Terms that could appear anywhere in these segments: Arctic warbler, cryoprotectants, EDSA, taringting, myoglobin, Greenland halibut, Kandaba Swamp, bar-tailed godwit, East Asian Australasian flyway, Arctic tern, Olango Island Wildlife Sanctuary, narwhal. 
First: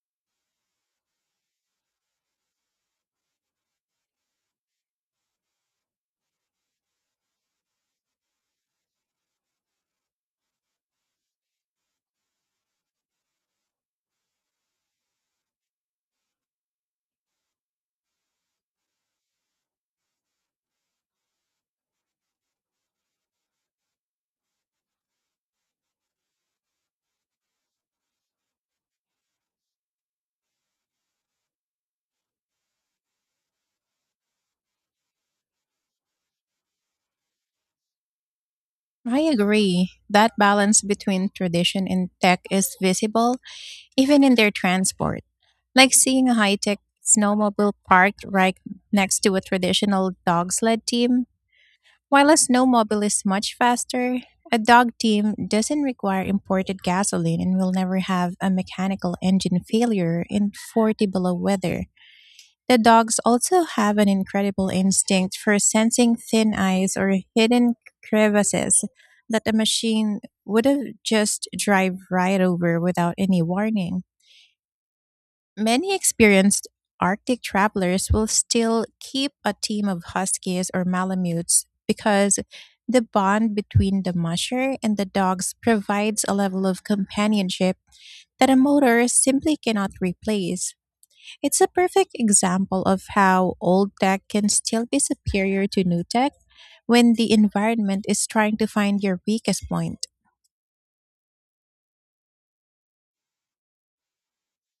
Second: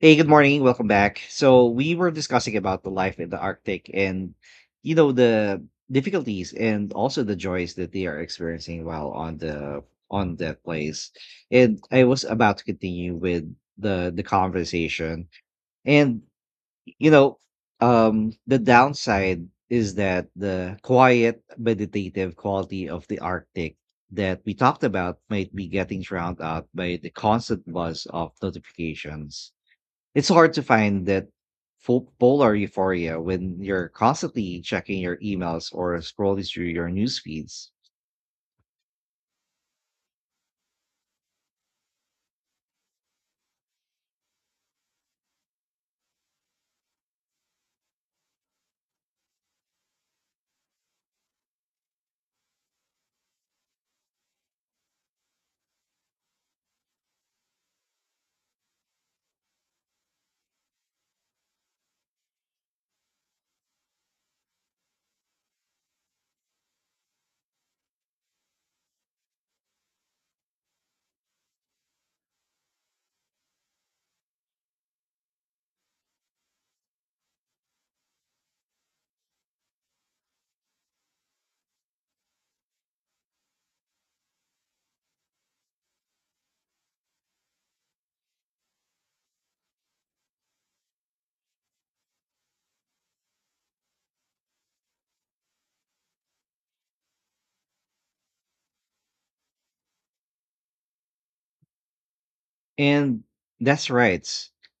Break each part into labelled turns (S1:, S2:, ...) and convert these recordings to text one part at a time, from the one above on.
S1: Hey, good morning. Welcome back. So we were discussing about the life in the Arctic and the difficulties and also the joys that they are experiencing while on that place. And I was about to continue with the conversation. And you know, the downside is that the quiet meditative quality of the Arctic that we talked about might be getting drowned out by the constant buzz of notifications. It's hard to find that full polar euphoria when you're constantly checking your emails or scrolling through your news feeds.
S2: I agree. That balance between tradition and tech is visible even in their transport. Like seeing a high tech snowmobile parked right next to a traditional dog sled team. While a snowmobile is much faster, a dog team doesn't require imported gasoline and will never have a mechanical engine failure in 40 below weather. The dogs also have an incredible instinct for sensing thin ice or hidden crevices that a machine would have just drive right over without any warning. Many experienced Arctic travelers will still keep a team of huskies or malamutes because the bond between the musher and the dogs provides a level of companionship that a motor simply cannot replace. It's a perfect example of how old tech can still be superior to new tech when the environment is trying to find your weakest point.
S1: And that's right.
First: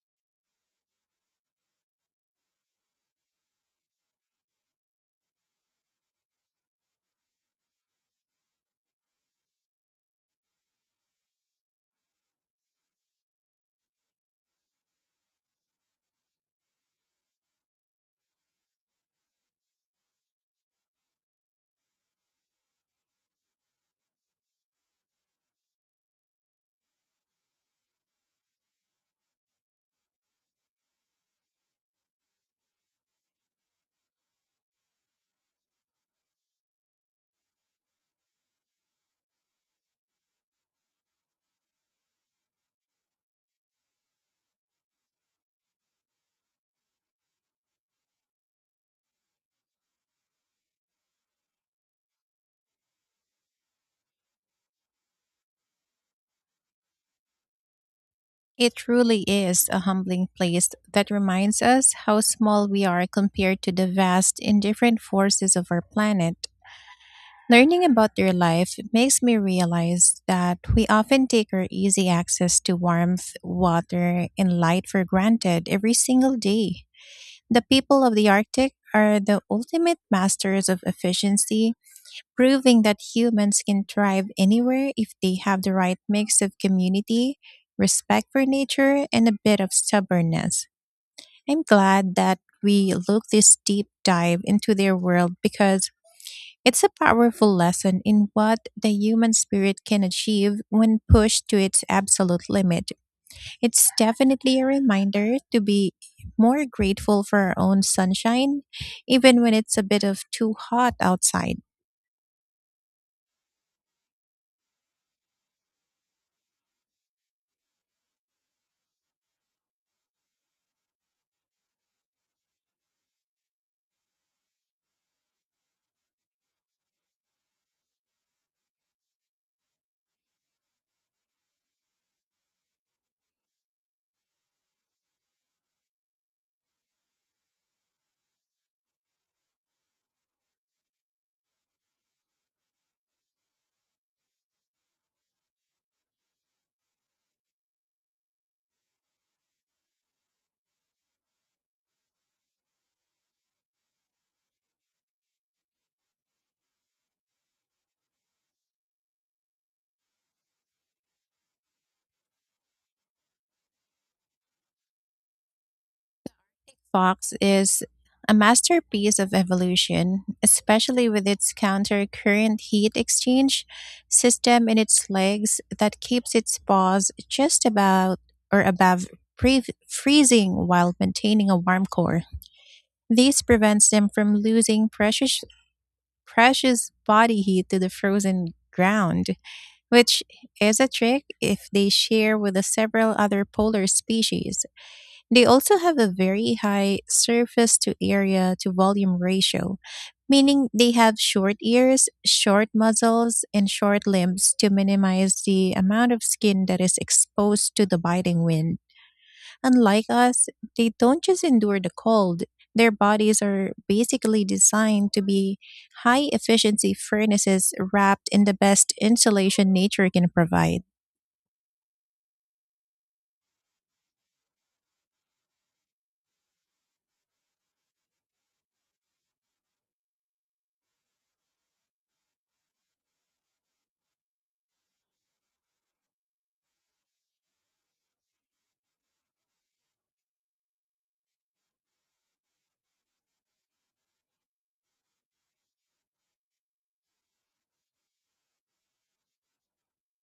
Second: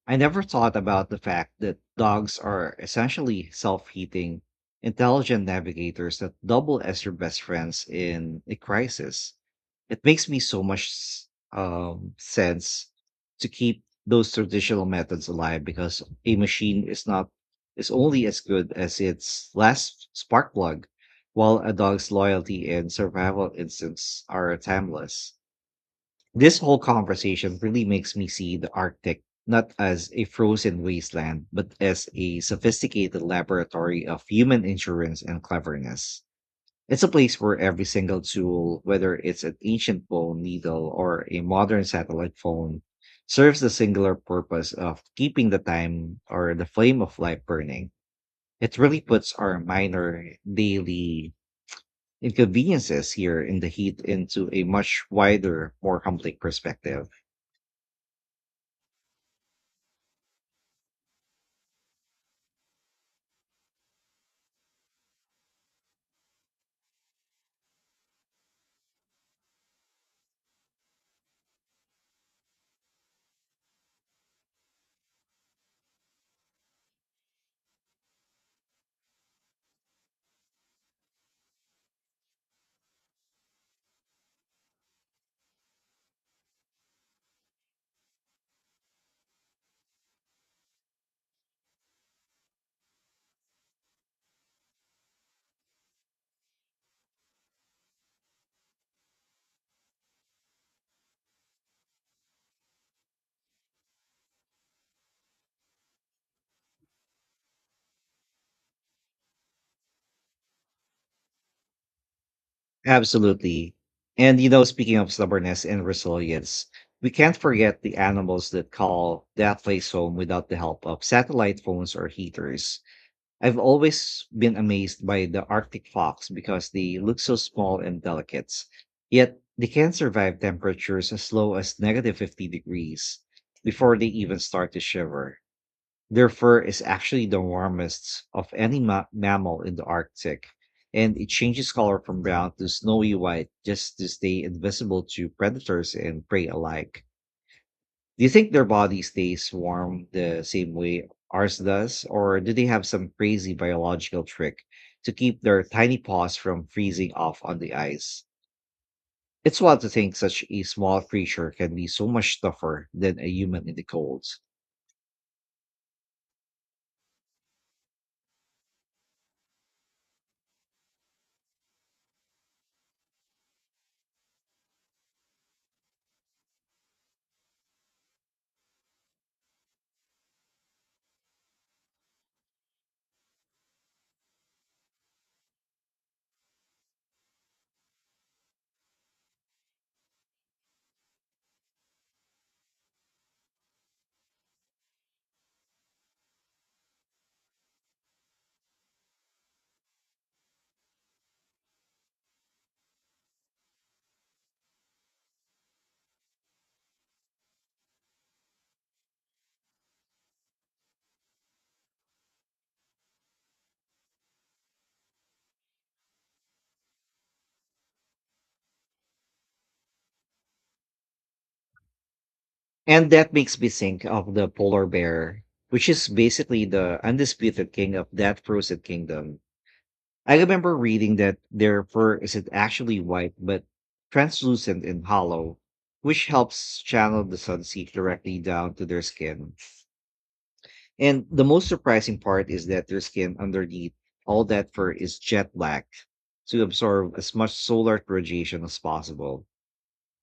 S1: I never thought about the fact that dogs are essentially self-heating, intelligent navigators that double as your best friends in a crisis. It makes me so much sense to keep those traditional methods alive, because a machine is not is only as good as its last spark plug, while a dog's loyalty and survival instincts are timeless. This whole conversation really makes me see the Arctic not as a frozen wasteland, but as a sophisticated laboratory of human insurance and cleverness. It's a place where every single tool, whether it's an ancient bone needle or a modern satellite phone, serves the singular purpose of keeping the time or the flame of life burning. It really puts our minor daily inconveniences here in the heat into a much wider, more complex perspective.
S2: It truly is a humbling place that reminds us how small we are compared to the vast, indifferent forces of our planet. Learning about their life makes me realize that we often take our easy access to warmth, water, and light for granted every single day. The people of the Arctic are the ultimate masters of efficiency, proving that humans can thrive anywhere if they have the right mix of community, respect for nature, and a bit of stubbornness. I'm glad that we look this deep dive into their world, because it's a powerful lesson in what the human spirit can achieve when pushed to its absolute limit. It's definitely a reminder to be more grateful for our own sunshine, even when it's a bit of too hot outside.
S1: Absolutely. And you know, speaking of stubbornness and resilience, we can't forget the animals that call that place home without the help of satellite phones or heaters. I've always been amazed by the Arctic fox, because they look so small and delicate, yet they can survive temperatures as low as negative 50 degrees before they even start to shiver. Their fur is actually the warmest of any mammal in the Arctic, and it changes color from brown to snowy white just to stay invisible to predators and prey alike. Do you think their body stays warm the same way ours does, or do they have some crazy biological trick to keep their tiny paws from freezing off on the ice? It's wild to think such a small creature can be so much tougher than a human in the cold.
S2: Fox is a masterpiece of evolution, especially with its counter-current heat exchange system in its legs that keeps its paws just about or above freezing while maintaining a warm core. This prevents them from losing precious body heat to the frozen ground, which is a trick if they share with the several other polar species. They also have a very high surface to area to volume ratio, meaning they have short ears, short muzzles, and short limbs to minimize the amount of skin that is exposed to the biting wind. Unlike us, they don't just endure the cold. Their bodies are basically designed to be high efficiency furnaces wrapped in the best insulation nature can provide.
S1: And that makes me think of the polar bear, which is basically the undisputed king of that frozen kingdom. I remember reading that their fur isn't actually white, but translucent and hollow, which helps channel the sun's heat directly down to their skin. And the most surprising part is that their skin underneath all that fur is jet black, to absorb as much solar radiation as possible.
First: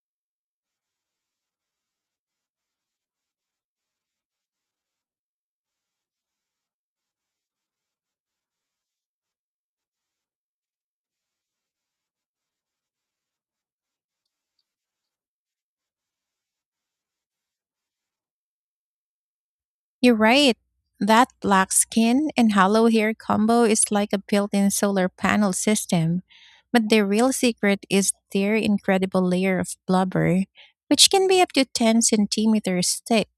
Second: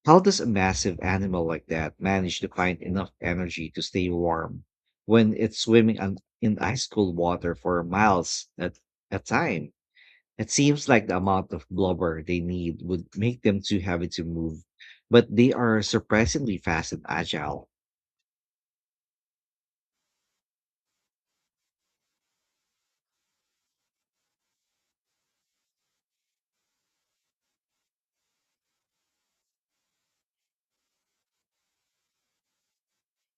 S1: How does a massive animal like that manage to find enough energy to stay warm when it's swimming in ice cold water for miles at a time? It seems like the amount of blubber they need would make them too heavy to move, but they are surprisingly fast and agile.
S2: You're right. That black skin and hollow hair combo is like a built in solar panel system. But the real secret is their incredible layer of blubber, which can be up to 10 centimeters thick.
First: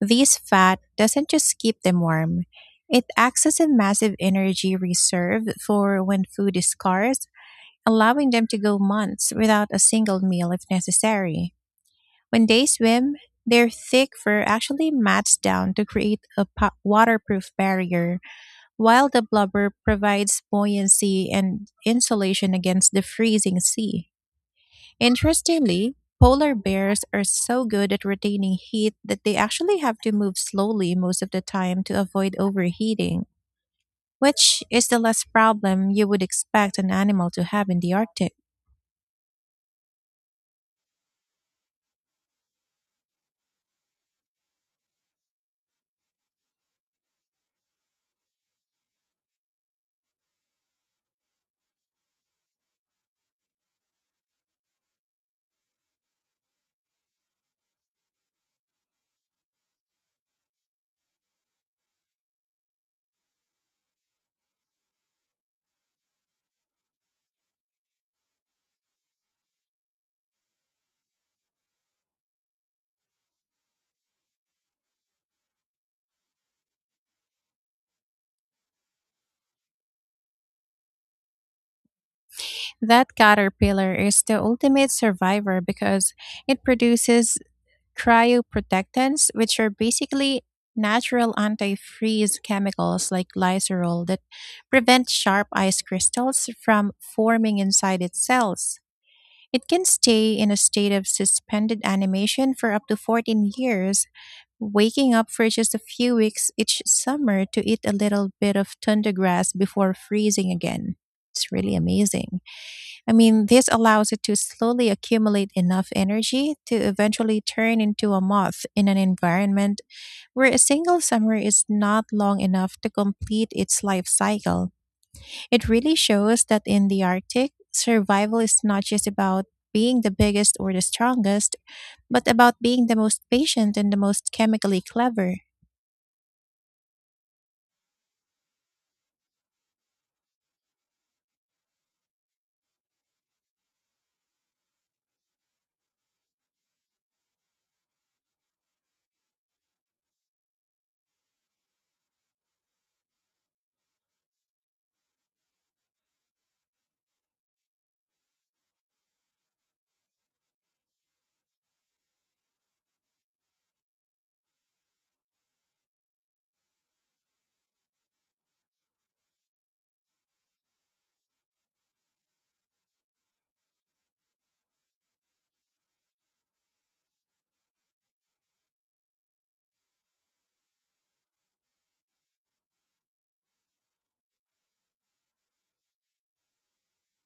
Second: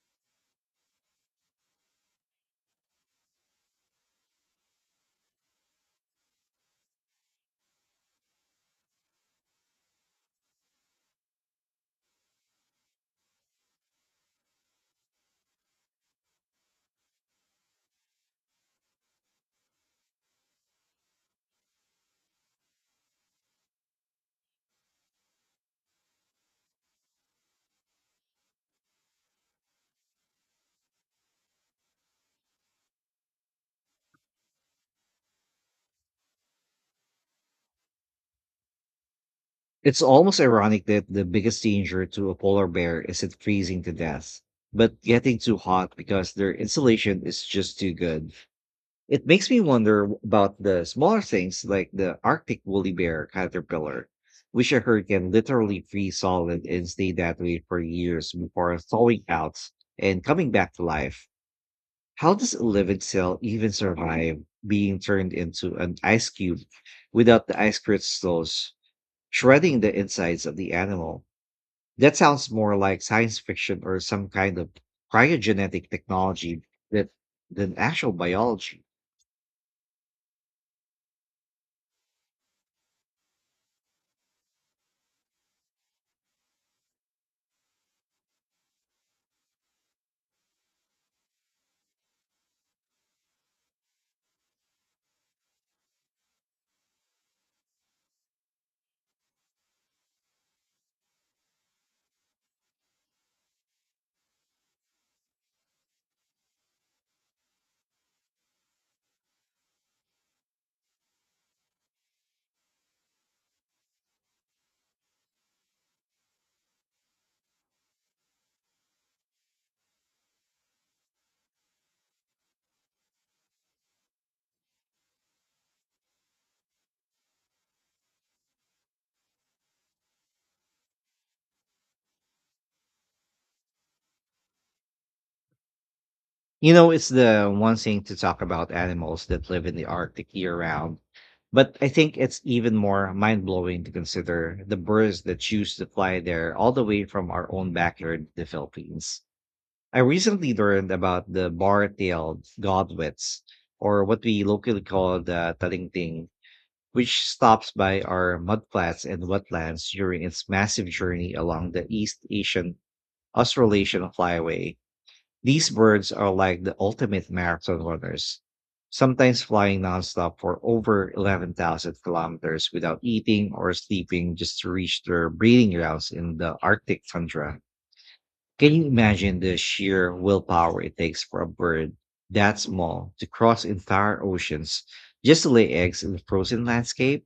S2: This fat doesn't just keep them warm, it acts as a massive energy reserve for when food is scarce, allowing them to go months without a single meal if necessary. When they swim, their thick fur actually mats down to create a waterproof barrier, while the blubber provides buoyancy and insulation against the freezing sea. Interestingly, polar bears are so good at retaining heat that they actually have to move slowly most of the time to avoid overheating, which is the less problem you would expect an animal to have in the Arctic.
S1: It's almost ironic that the biggest danger to a polar bear isn't freezing to death, but getting too hot because their insulation is just too good. It makes me wonder about the smaller things like the Arctic woolly bear caterpillar, which I heard can literally freeze solid and stay that way for years before thawing out and coming back to life. How does a living cell even survive being turned into an ice cube without the ice crystals shredding the insides of the animal? That sounds more like science fiction or some kind of cryogenetic technology that than actual biology.
S2: That caterpillar is the ultimate survivor because it produces cryoprotectants, which are basically natural antifreeze chemicals like glycerol that prevent sharp ice crystals from forming inside its cells. It can stay in a state of suspended animation for up to 14 years, waking up for just a few weeks each summer to eat a little bit of tundra grass before freezing again. It's really amazing. I mean, this allows it to slowly accumulate enough energy to eventually turn into a moth in an environment where a single summer is not long enough to complete its life cycle. It really shows that in the Arctic, survival is not just about being the biggest or the strongest, but about being the most patient and the most chemically clever.
S1: You know, it's the one thing to talk about animals that live in the Arctic year round, but I think it's even more mind blowing to consider the birds that choose to fly there all the way from our own backyard, the Philippines. I recently learned about the bar-tailed godwits, or what we locally call the taringting, which stops by our mudflats and wetlands during its massive journey along the East Asian Australasian flyway. These birds are like the ultimate marathon runners, sometimes flying nonstop for over 11,000 kilometers without eating or sleeping, just to reach their breeding grounds in the Arctic tundra. Can you imagine the sheer willpower it takes for a bird that small to cross entire oceans just to lay eggs in the frozen landscape?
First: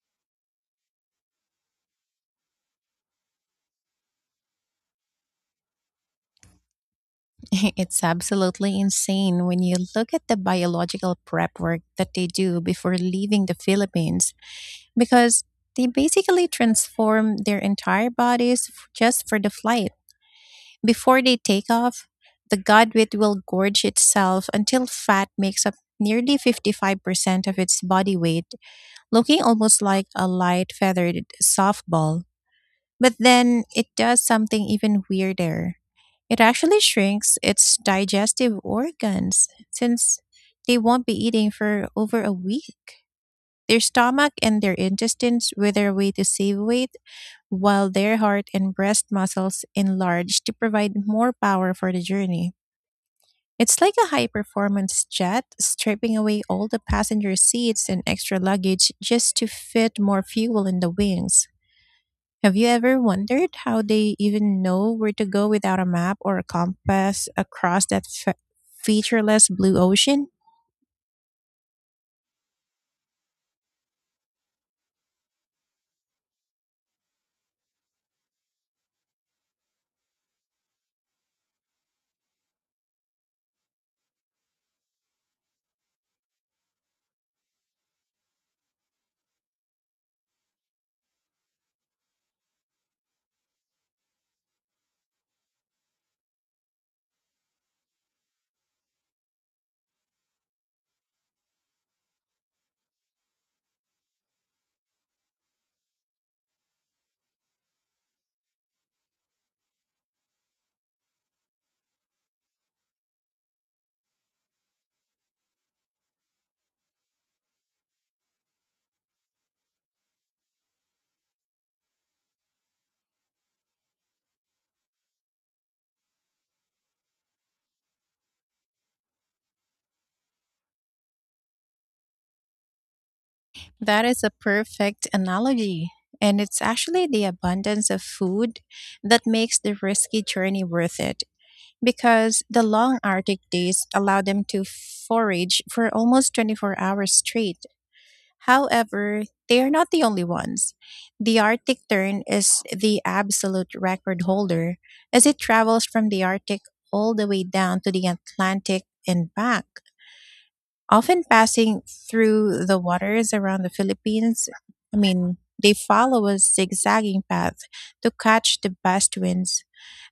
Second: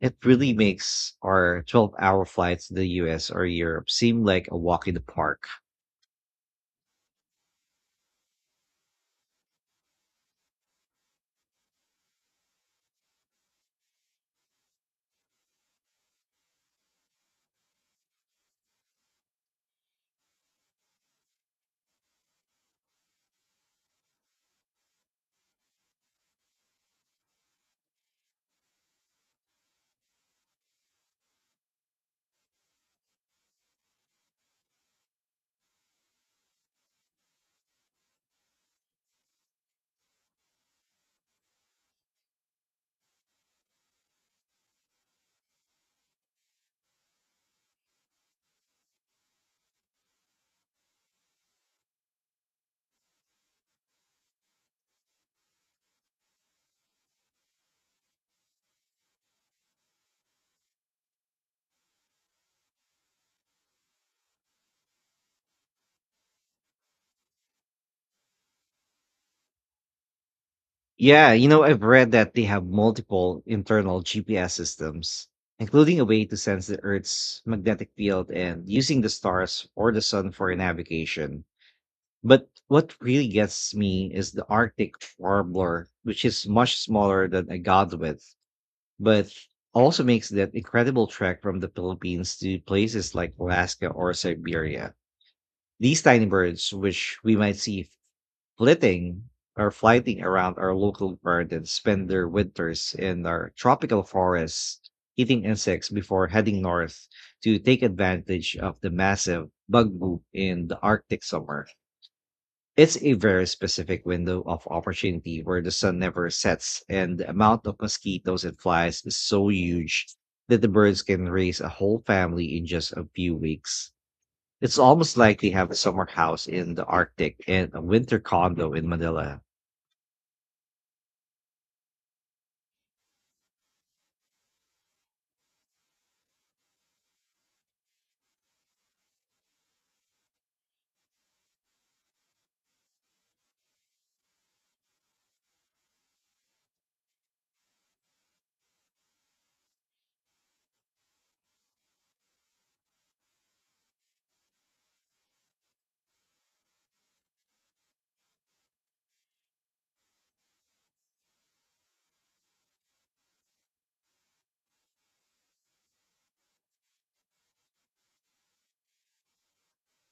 S1: It really makes our 12-hour flights to the US or Europe seem like a walk in the park.
S2: It's absolutely insane when you look at the biological prep work that they do before leaving the Philippines, because they basically transform their entire bodies just for the flight. Before they take off, the godwit will gorge itself until fat makes up nearly 55% of its body weight, looking almost like a light feathered softball. But then it does something even weirder. It actually shrinks its digestive organs, since they won't be eating for over a week. Their stomach and their intestines wither away to save weight, while their heart and breast muscles enlarge to provide more power for the journey. It's like a high performance jet, stripping away all the passenger seats and extra luggage just to fit more fuel in the wings. Have you ever wondered how they even know where to go without a map or a compass across that featureless blue ocean?
S1: Yeah, you know, I've read that they have multiple internal GPS systems, including a way to sense the Earth's magnetic field and using the stars or the sun for navigation. But what really gets me is the Arctic warbler, which is much smaller than a godwit, but also makes that incredible trek from the Philippines to places like Alaska or Siberia. These tiny birds, which we might see flitting or flighting around our local gardens, spend their winters in our tropical forests, eating insects before heading north to take advantage of the massive bug boom in the Arctic summer. It's a very specific window of opportunity where the sun never sets, and the amount of mosquitoes and flies is so huge that the birds can raise a whole family in just a few weeks. It's almost like they have a summer house in the Arctic and a winter condo in Manila.
S2: That is a perfect analogy. And it's actually the abundance of food that makes the risky journey worth it, because the long Arctic days allow them to forage for almost 24 hours straight. However, they are not the only ones. The Arctic tern is the absolute record holder, as it travels from the Arctic all the way down to the Atlantic and back, often passing through the waters around the Philippines. I mean, they follow a zigzagging path to catch the best winds.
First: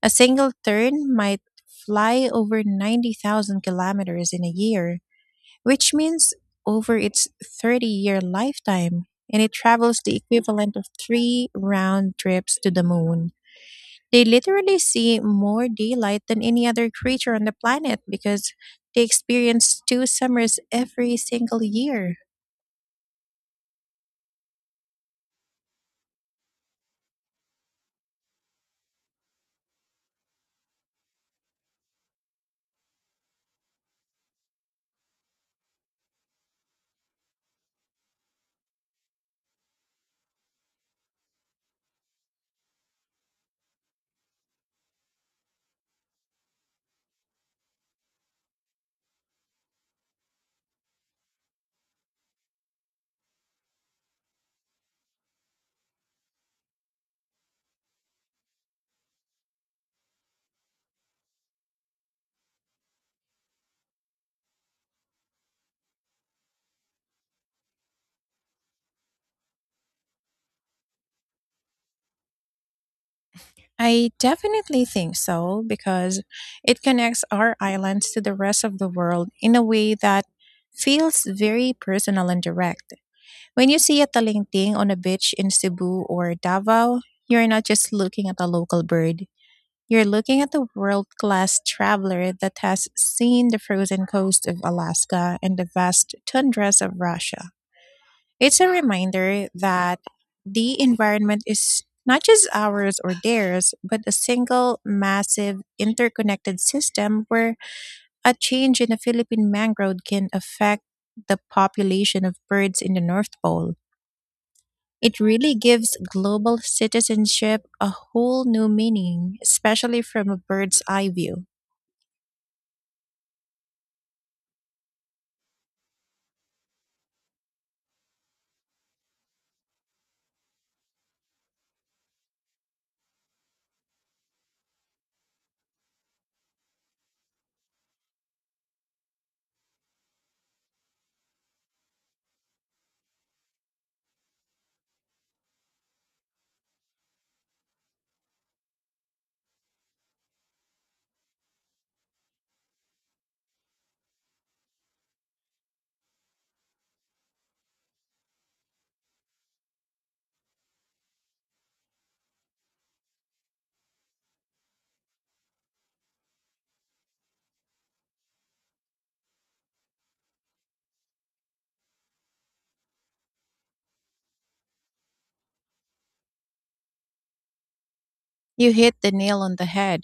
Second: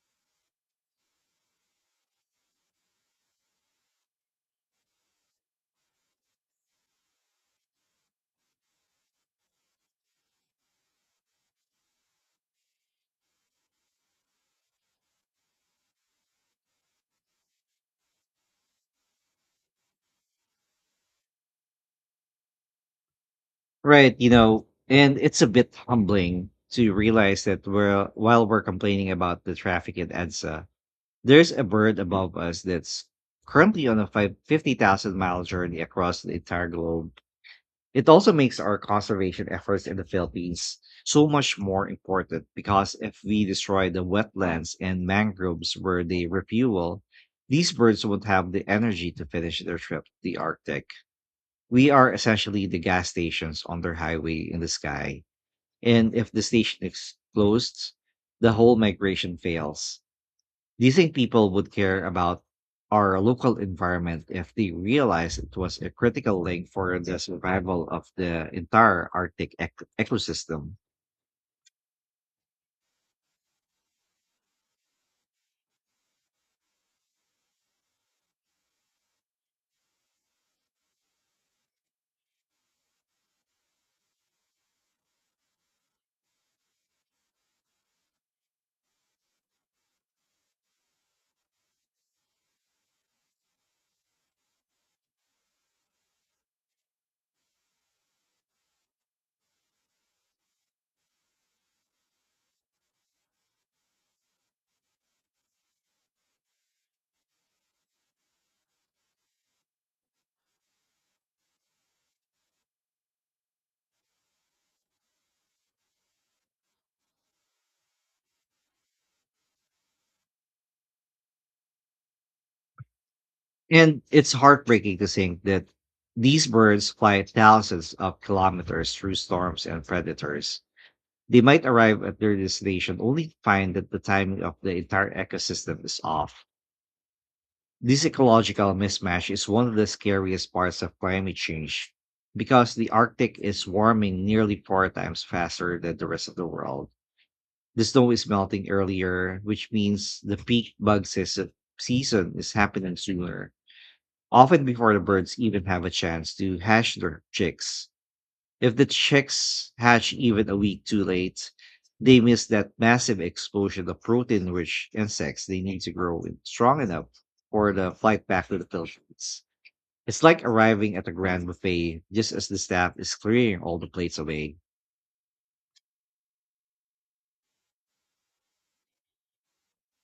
S2: A single turn might fly over 90,000 kilometers in a year, which means over its 30-year lifetime, and it travels the equivalent of three round trips to the moon. They literally see more daylight than any other creature on the planet because they experience two summers every single year.
S1: Right, you know, and it's a bit humbling to realize that we're, while we're complaining about the traffic in EDSA, there's a bird above us that's currently on a 50,000 mile journey across the entire globe. It also makes our conservation efforts in the Philippines so much more important, because if we destroy the wetlands and mangroves where they refuel, these birds won't have the energy to finish their trip to the Arctic. We are essentially the gas stations on their highway in the sky. And if the station is closed, the whole migration fails. Do you think people would care about our local environment if they realized it was a critical link for the survival of the entire Arctic ecosystem?
S2: I definitely think so, because it connects our islands to the rest of the world in a way that feels very personal and direct. When you see a talinting on a beach in Cebu or Davao, you're not just looking at a local bird. You're looking at the world class traveler that has seen the frozen coast of Alaska and the vast tundras of Russia. It's a reminder that the environment is not just ours or theirs, but a single, massive, interconnected system where a change in a Philippine mangrove can affect the population of birds in the North Pole. It really gives global citizenship a whole new meaning, especially from a bird's eye view.
S1: And it's heartbreaking to think that these birds fly thousands of kilometers through storms and predators. They might arrive at their destination only to find that the timing of the entire ecosystem is off. This ecological mismatch is one of the scariest parts of climate change, because the Arctic is warming nearly four times faster than the rest of the world. The snow is melting earlier, which means the peak bug season is happening sooner, often before the birds even have a chance to hatch their chicks. If the chicks hatch even a week too late, they miss that massive explosion of protein rich insects they need to grow strong enough for the flight back to the Philippines. It's like arriving at a grand buffet just as the staff is clearing all the plates away.
S2: You hit the nail on the head.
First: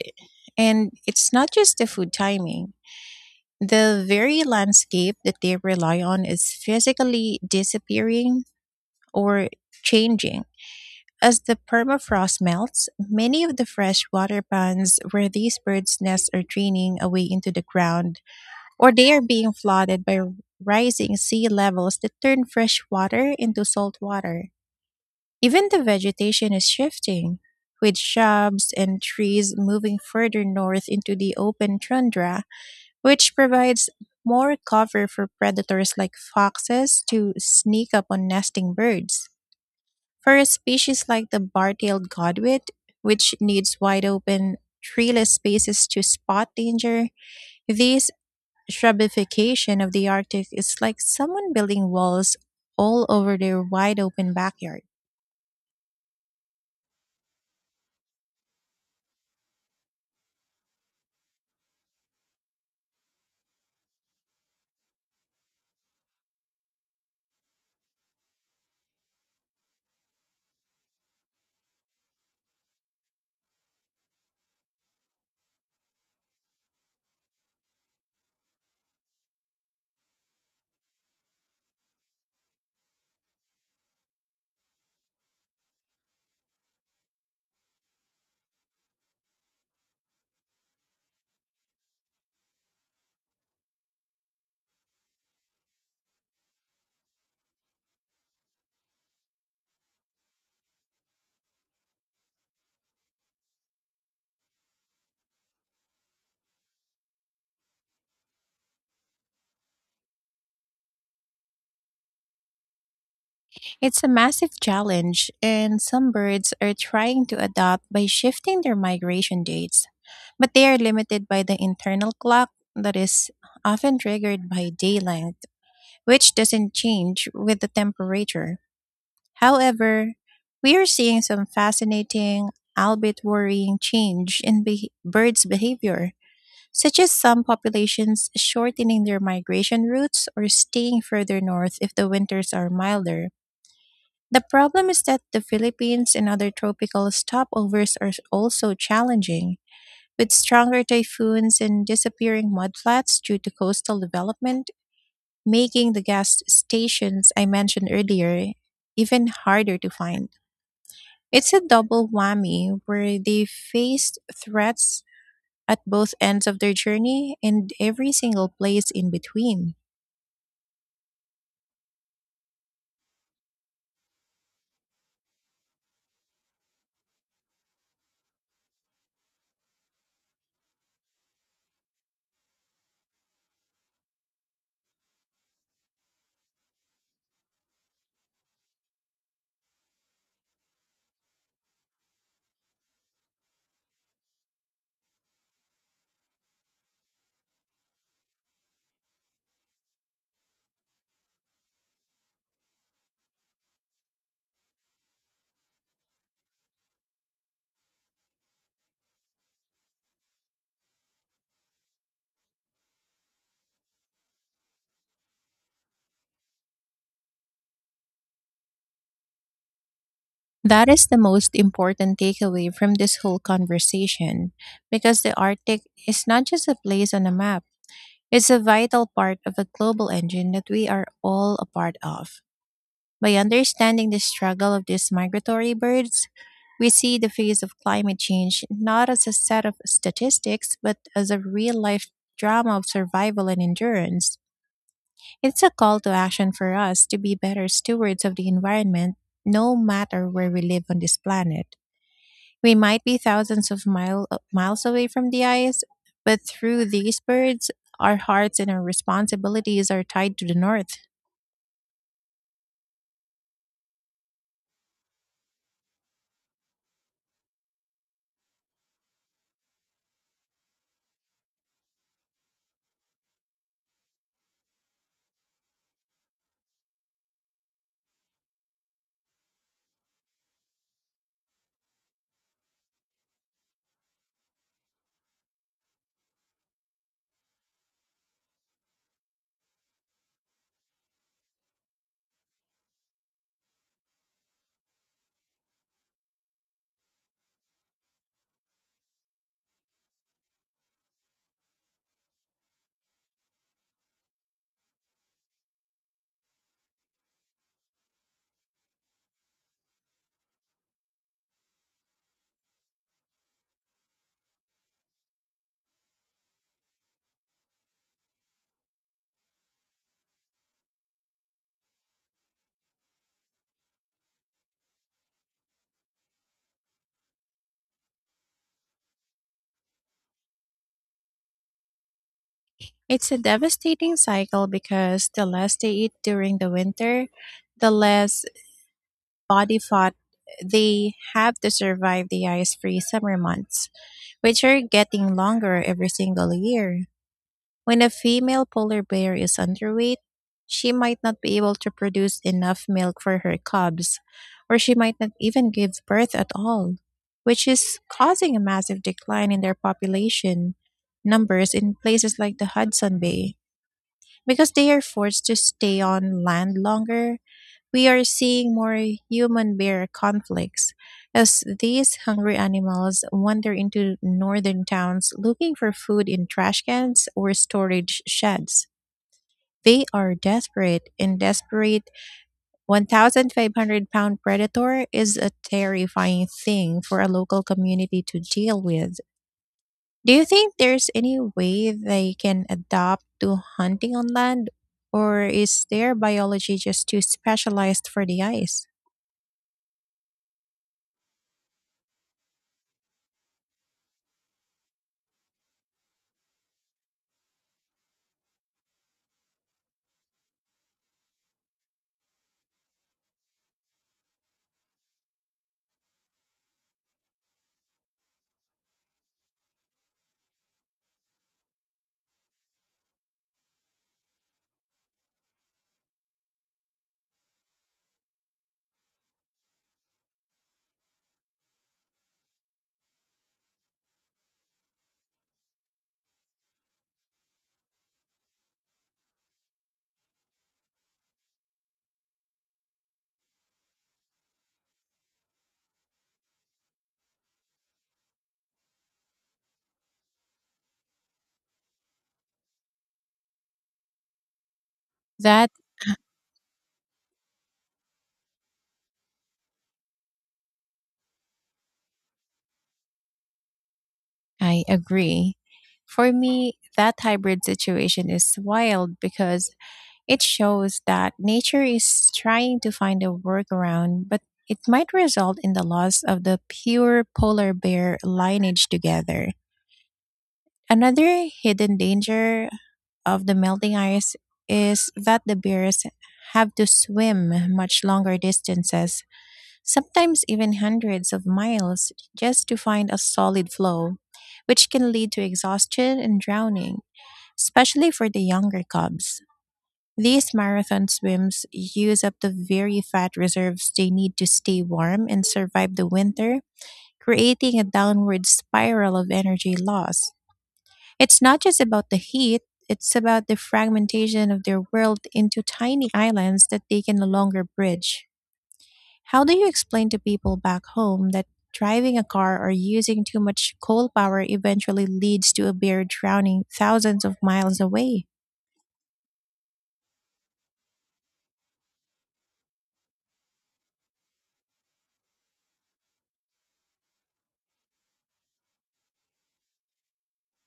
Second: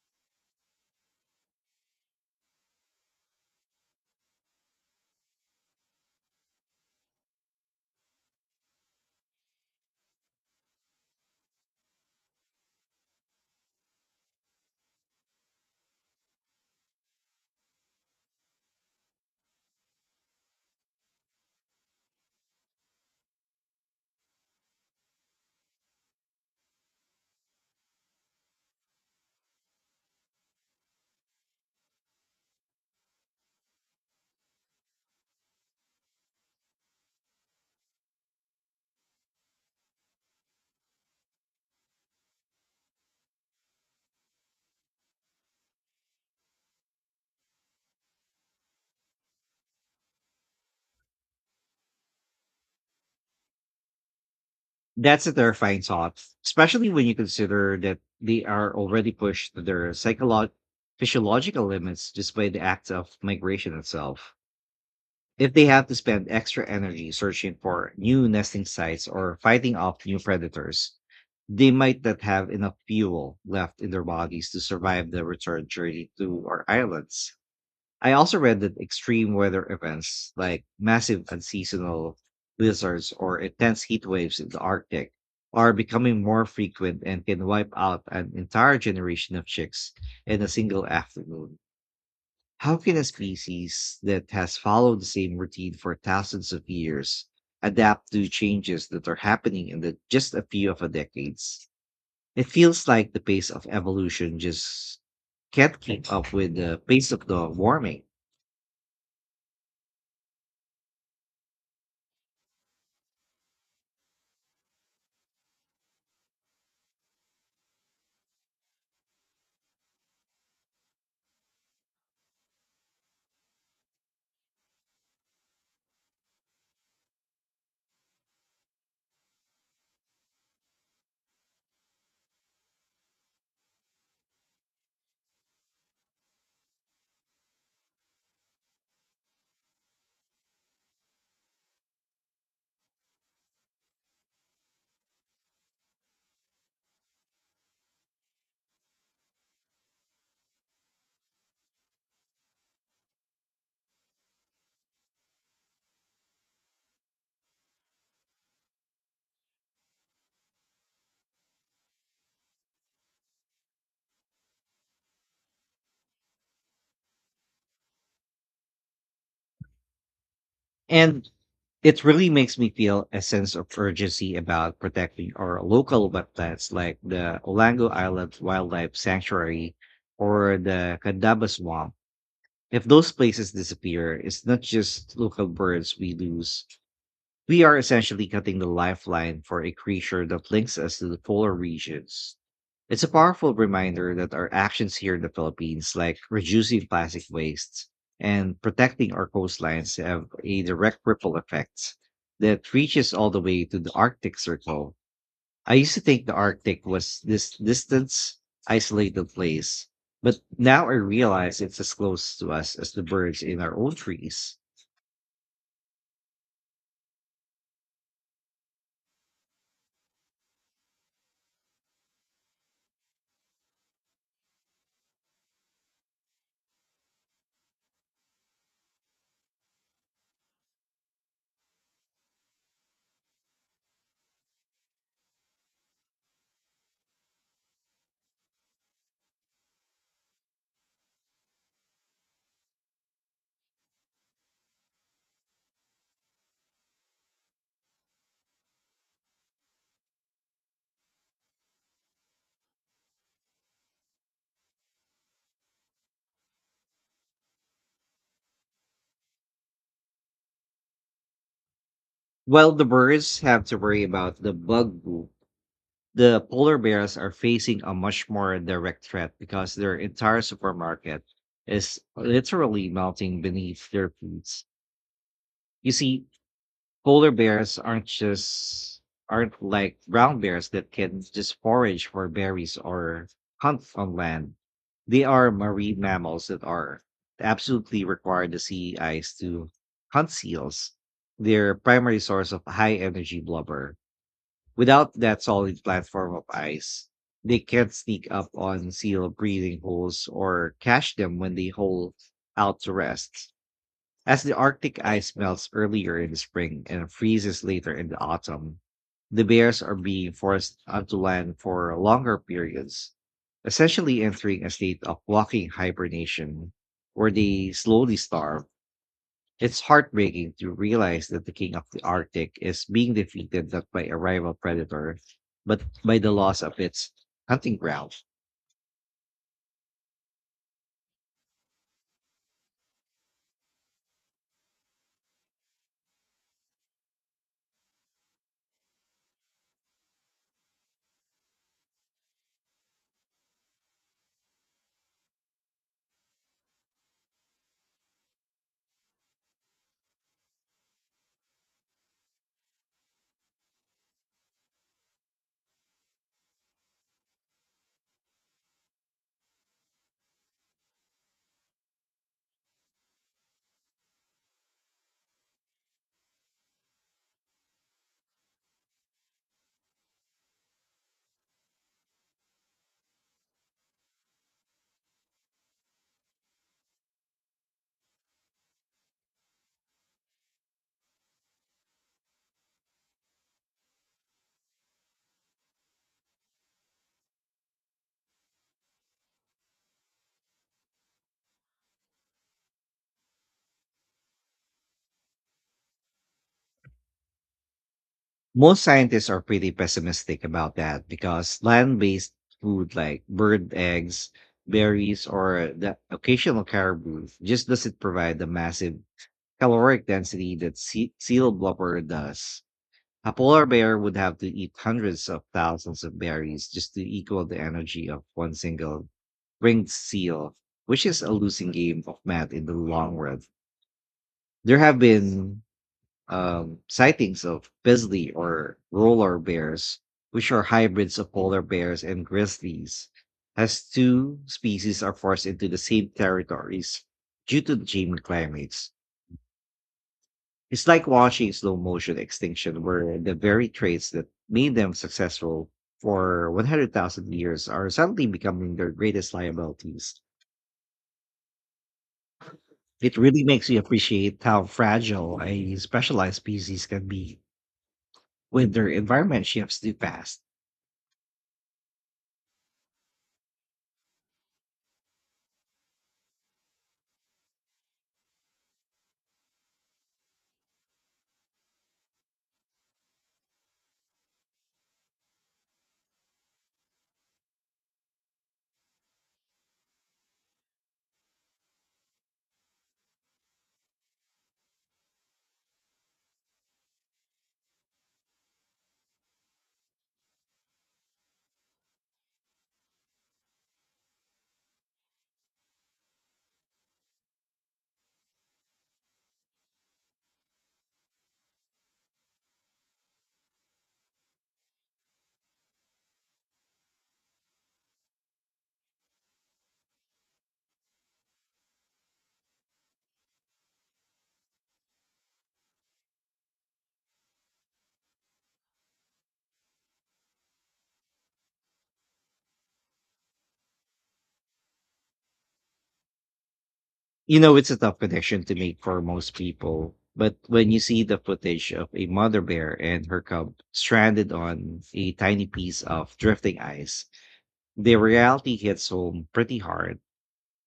S2: And it's not just the food timing. The very landscape that they rely on is physically disappearing or changing. As the permafrost melts, many of the freshwater ponds where these birds' nests are draining away into the ground, or they are being flooded by rising sea levels that turn fresh water into salt water. Even the vegetation is shifting, with shrubs and trees moving further north into the open tundra, which provides more cover for predators like foxes to sneak up on nesting birds. For a species like the bar tailed godwit, which needs wide open, treeless spaces to spot danger, this shrubification of the Arctic is like someone building walls all over their wide open backyard.
S1: That's a terrifying thought, especially when you consider that they are already pushed to their physiological limits just by the act of migration itself. If they have to spend extra energy searching for new nesting sites or fighting off new predators, they might not have enough fuel left in their bodies to survive the return journey to our islands. I also read that extreme weather events like massive unseasonal blizzards or intense heat waves in the Arctic are becoming more frequent and can wipe out an entire generation of chicks in a single afternoon. How can a species that has followed the same routine for thousands of years adapt to changes that are happening just a few of a decades? It feels like the pace of evolution just can't keep up with the pace of the warming.
S2: It's a massive challenge, and some birds are trying to adapt by shifting their migration dates, but they are limited by the internal clock that is often triggered by day length, which doesn't change with the temperature. However, we are seeing some fascinating, albeit worrying, change in beh birds' behavior, such as some populations shortening their migration routes or staying further north if the winters are milder. The problem is that the Philippines and other tropical stopovers are also challenging, with stronger typhoons and disappearing mudflats due to coastal development, making the gas stations I mentioned earlier even harder to find. It's a double whammy, where they faced threats at both ends of their journey and every single place in between.
S1: And it really makes me feel a sense of urgency about protecting our local wetlands like the Olango Island Wildlife Sanctuary or the Kandaba Swamp. If those places disappear, it's not just local birds we lose. We are essentially cutting the lifeline for a creature that links us to the polar regions. It's a powerful reminder that our actions here in the Philippines, like reducing plastic waste and protecting our coastlines, have a direct ripple effect that reaches all the way to the Arctic Circle. I used to think the Arctic was this distance, isolated place, but now I realize it's as close to us as the birds in our own trees.
S2: That is the most important takeaway from this whole conversation, because the Arctic is not just a place on a map, it's a vital part of a global engine that we are all a part of. By understanding the struggle of these migratory birds, we see the face of climate change not as a set of statistics, but as a real life drama of survival and endurance. It's a call to action for us to be better stewards of the environment, no matter where we live on this planet. We might be thousands of miles away from the ice, but through these birds, our hearts and our responsibilities are tied to the north.
S1: While the birds have to worry about the bug group, the polar bears are facing a much more direct threat because their entire supermarket is literally melting beneath their feet. You see, polar bears aren't like brown bears that can just forage for berries or hunt on land. They are marine mammals that are absolutely required the sea ice to hunt seals, their primary source of high energy blubber. Without that solid platform of ice, they can't sneak up on seal breathing holes or catch them when they hole out to rest. As the Arctic ice melts earlier in the spring and freezes later in the autumn, the bears are being forced onto land for longer periods, essentially entering a state of walking hibernation where they slowly starve. It's heartbreaking to realize that the king of the Arctic is being defeated not by a rival predator, but by the loss of its hunting ground.
S2: It's a devastating cycle, because the less they eat during the winter, the less body fat they have to survive the ice free summer months, which are getting longer every single year. When a female polar bear is underweight, she might not be able to produce enough milk for her cubs, or she might not even give birth at all, which is causing a massive decline in their population numbers in places like the Hudson Bay. Because they are forced to stay on land longer, we are seeing more human bear conflicts as these hungry animals wander into northern towns looking for food in trash cans or storage sheds. They are desperate, and desperate 1,500 pound predator is a terrifying thing for a local community to deal with. Do you think there's any way they can adapt to hunting on land, or is their biology just too specialized for the
S1: Most
S2: ice?
S1: scientists are pretty pessimistic about that because land-based food like bird eggs, berries, or the occasional caribou just doesn't provide the massive caloric density that seal blubber does. A polar bear would have to eat hundreds of thousands of berries just to equal the energy of one single ringed seal, which is a losing game of math in the long run. There have been sightings of Bisley or roller bears, which are hybrids of polar bears and grizzlies, as two species are forced into the same territories due to changing climates. It's like watching slow motion extinction, where the very traits that made them successful for 100,000 years are suddenly becoming their greatest liabilities. It really makes you appreciate how fragile
S2: That
S1: a specialized species can be when their environment shifts too fast.
S2: I agree. For me, that hybrid situation is wild because it shows that nature is trying to find a workaround, but it might result in the loss of the pure polar bear lineage together. Another hidden danger of the melting ice is that the bears have to swim much longer distances, sometimes even hundreds of miles, just to find a solid floe, which can lead to exhaustion and drowning, especially for the younger cubs. These marathon swims use up the very fat reserves they need to stay warm and survive the winter, creating a downward spiral of energy loss. It's not just about the heat, it's about the fragmentation of their world into tiny islands that they can no longer bridge. How do you explain to people back home that driving a car or using too much coal power eventually leads to a bear drowning thousands of
S1: You know it's a
S2: miles
S1: tough
S2: away?
S1: connection to make for most people, but when you see the footage of a mother bear and her cub stranded on a tiny piece of drifting ice, the reality hits home pretty hard.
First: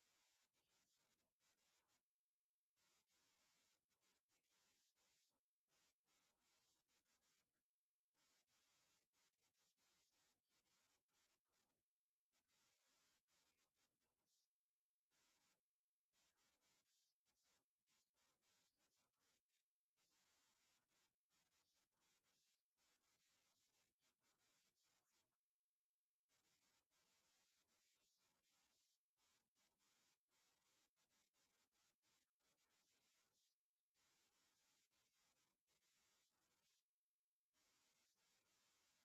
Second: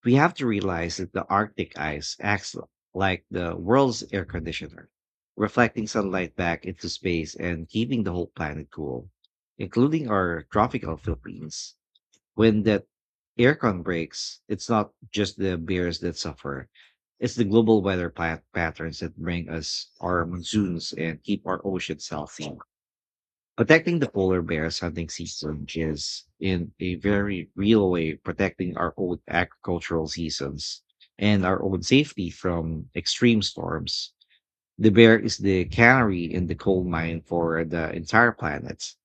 S1: We have to realize that the Arctic ice acts like the world's air conditioner, reflecting sunlight back into space and keeping the whole planet cool, including our tropical Philippines. When that aircon breaks, it's not just the bears that suffer. It's the global weather patterns that bring us our monsoons and keep our oceans healthy. Protecting the polar bear's hunting season is, in a very real way, protecting our own agricultural seasons and our own safety from extreme storms. The bear is the canary in the coal mine for the entire planet.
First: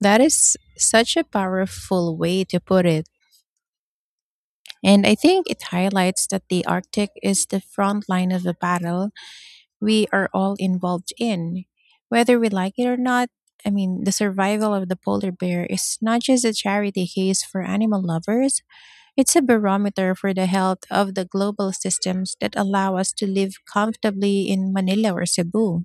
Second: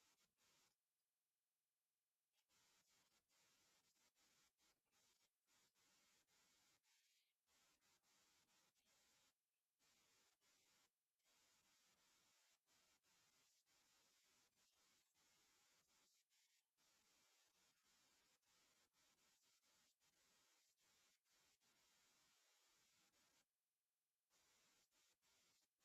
S2: That is such a powerful way to put it. And I think it highlights that the Arctic is the front line of the battle we are all involved in. Whether we like it or not, I mean, the survival of the polar bear is not just a charity case for animal lovers, it's a barometer for the health of the global systems that allow us to live comfortably in Manila or Cebu.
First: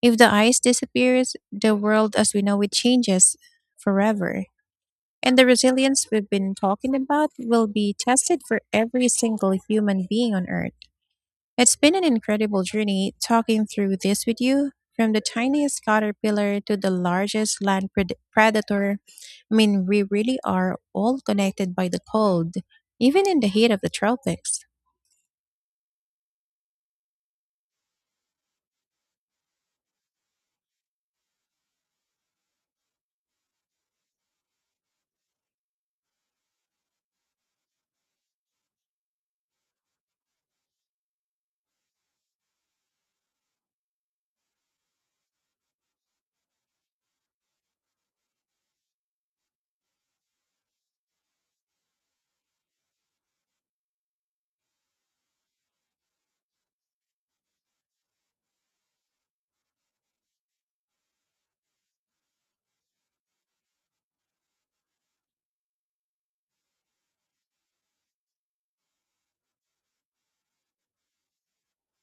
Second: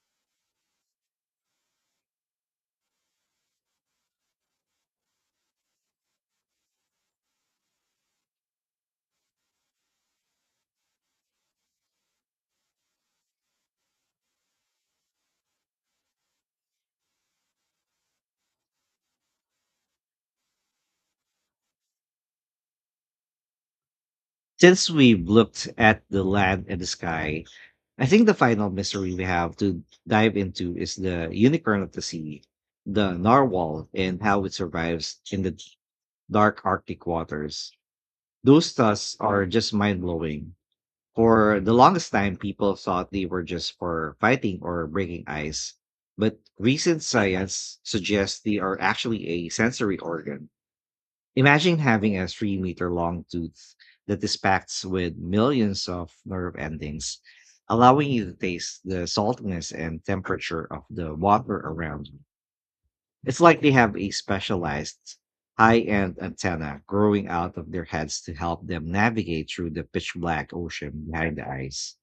S2: If the ice disappears, the world as we know it changes forever. And the resilience we've been talking about will be tested for every single human being on Earth. It's been an incredible journey talking through this with you, from the tiniest caterpillar to the largest land predator. I mean, we really are all connected by the cold, even in the heat of the tropics.
S1: Since we've looked at the land and the sky, I think the final mystery we have to dive into is the unicorn of the sea, the narwhal, and how it survives in the dark Arctic waters. Those tusks are just mind blowing. For the longest time, people thought they were just for fighting or breaking ice. But recent science suggests they are actually a sensory organ. Imagine having a 3 meter long tooth that is packed with millions of nerve endings, allowing you to taste the saltiness and temperature of the water around you. It's like they have a specialized high end antenna growing out of their heads to help them navigate through the pitch black ocean behind the eyes.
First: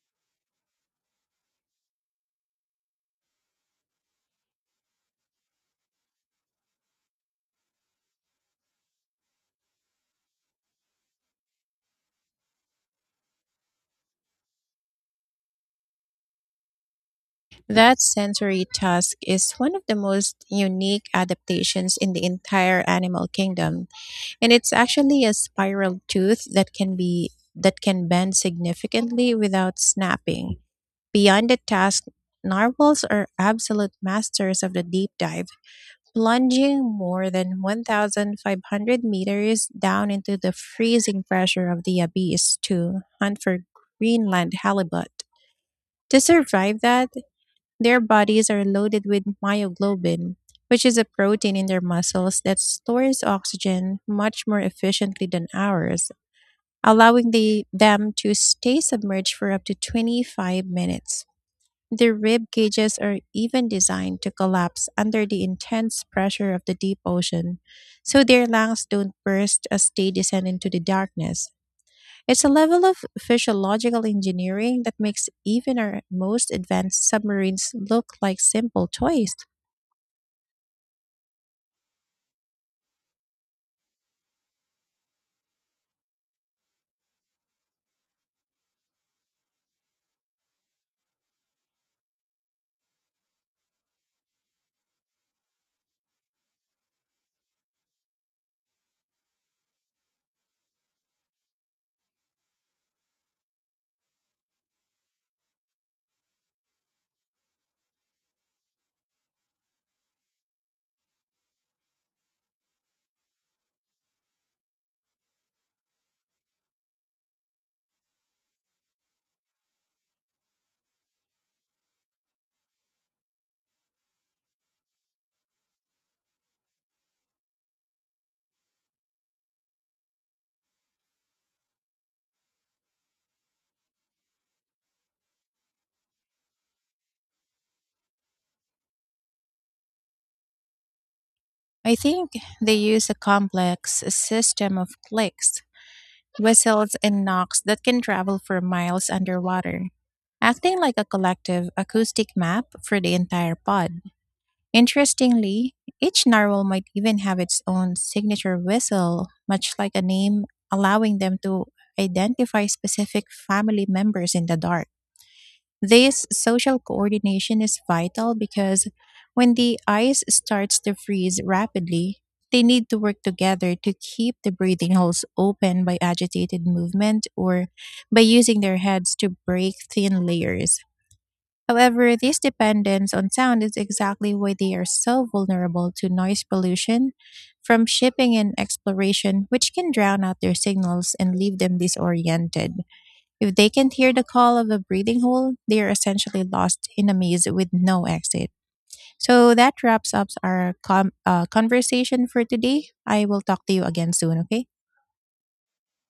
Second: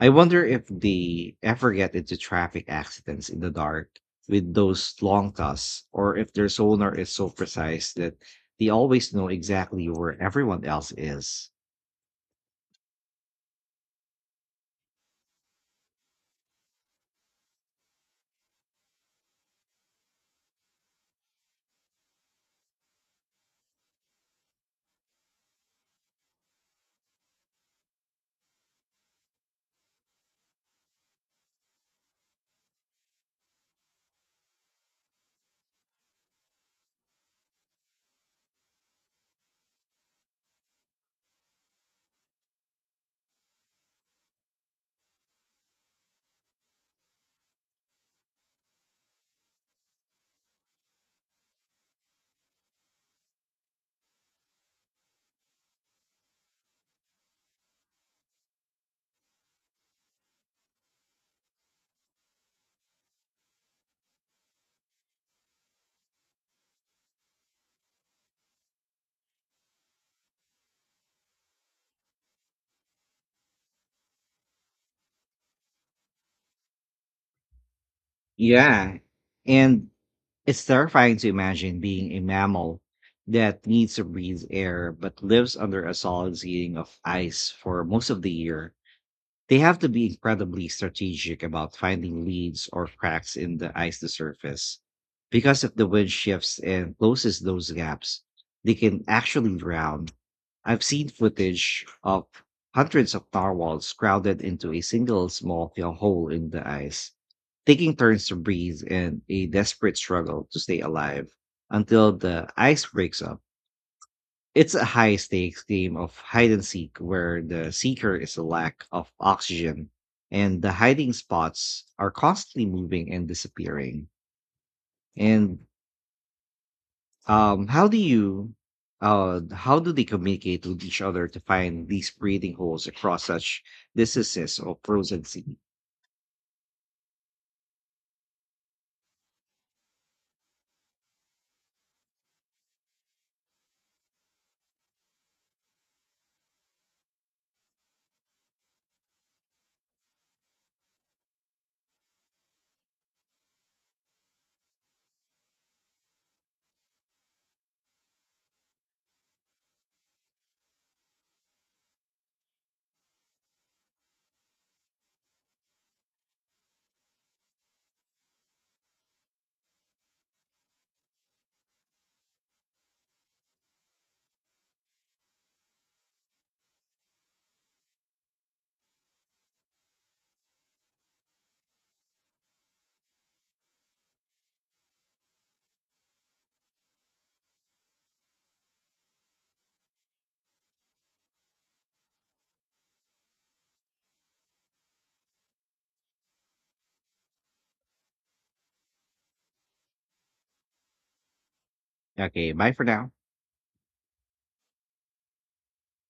S1: I wonder if they ever get into traffic accidents in the dark with those long casts, or if their sonar is so precise that they always know exactly where everyone else is.
S2: That sensory task is one of the most unique adaptations in the entire animal kingdom, and it's actually a spiral tooth that can bend significantly without snapping. Beyond the task, narwhals are absolute masters of the deep dive, plunging more than 1,500 meters down into the freezing pressure of the abyss to hunt for Greenland halibut. To survive that, their bodies are loaded with myoglobin, which is a protein in their muscles that stores oxygen much more efficiently than ours, allowing them to stay submerged for up to 25 minutes. The rib cages are even designed to collapse under the intense pressure of the deep ocean, so their lungs don't burst as they descend into the darkness. It's a level of physiological engineering that makes even our most advanced submarines look like simple
S1: Yeah.
S2: toys.
S1: And it's terrifying to imagine being a mammal that needs to breathe air but lives under a solid ceiling of ice for most of the year. They have to be incredibly strategic about finding leads or cracks in the ice's surface, because if the wind shifts and closes those gaps, they can actually drown. I've seen footage of hundreds of narwhals crowded into a single small fill hole in the ice, taking turns to breathe in a desperate struggle to stay alive until the ice breaks up. It's a high stakes game of hide and seek where the seeker is a lack of oxygen and the hiding spots are constantly moving and disappearing. And how do you how do they communicate with each other to find these breathing holes across such distances of frozen sea?
S2: I think they use a complex system of clicks, whistles, and knocks that can travel for miles underwater, acting like a collective acoustic map for the entire pod. Interestingly, each narwhal might even have its own signature whistle, much like a name, allowing them to identify specific family members in the dark. This social coordination is vital because when the ice starts to freeze rapidly, they need to work together to keep the breathing holes open by agitated movement or by using their heads to break thin layers. However, this dependence on sound is exactly why they are so vulnerable to noise pollution from shipping and exploration, which can drown out their signals and leave them disoriented. If they can't hear the call of a breathing hole, they are essentially lost in a maze with no exit. So that wraps up our conversation for
S1: Okay, bye for
S2: today.
S1: now.
S2: I will talk to you again soon, okay?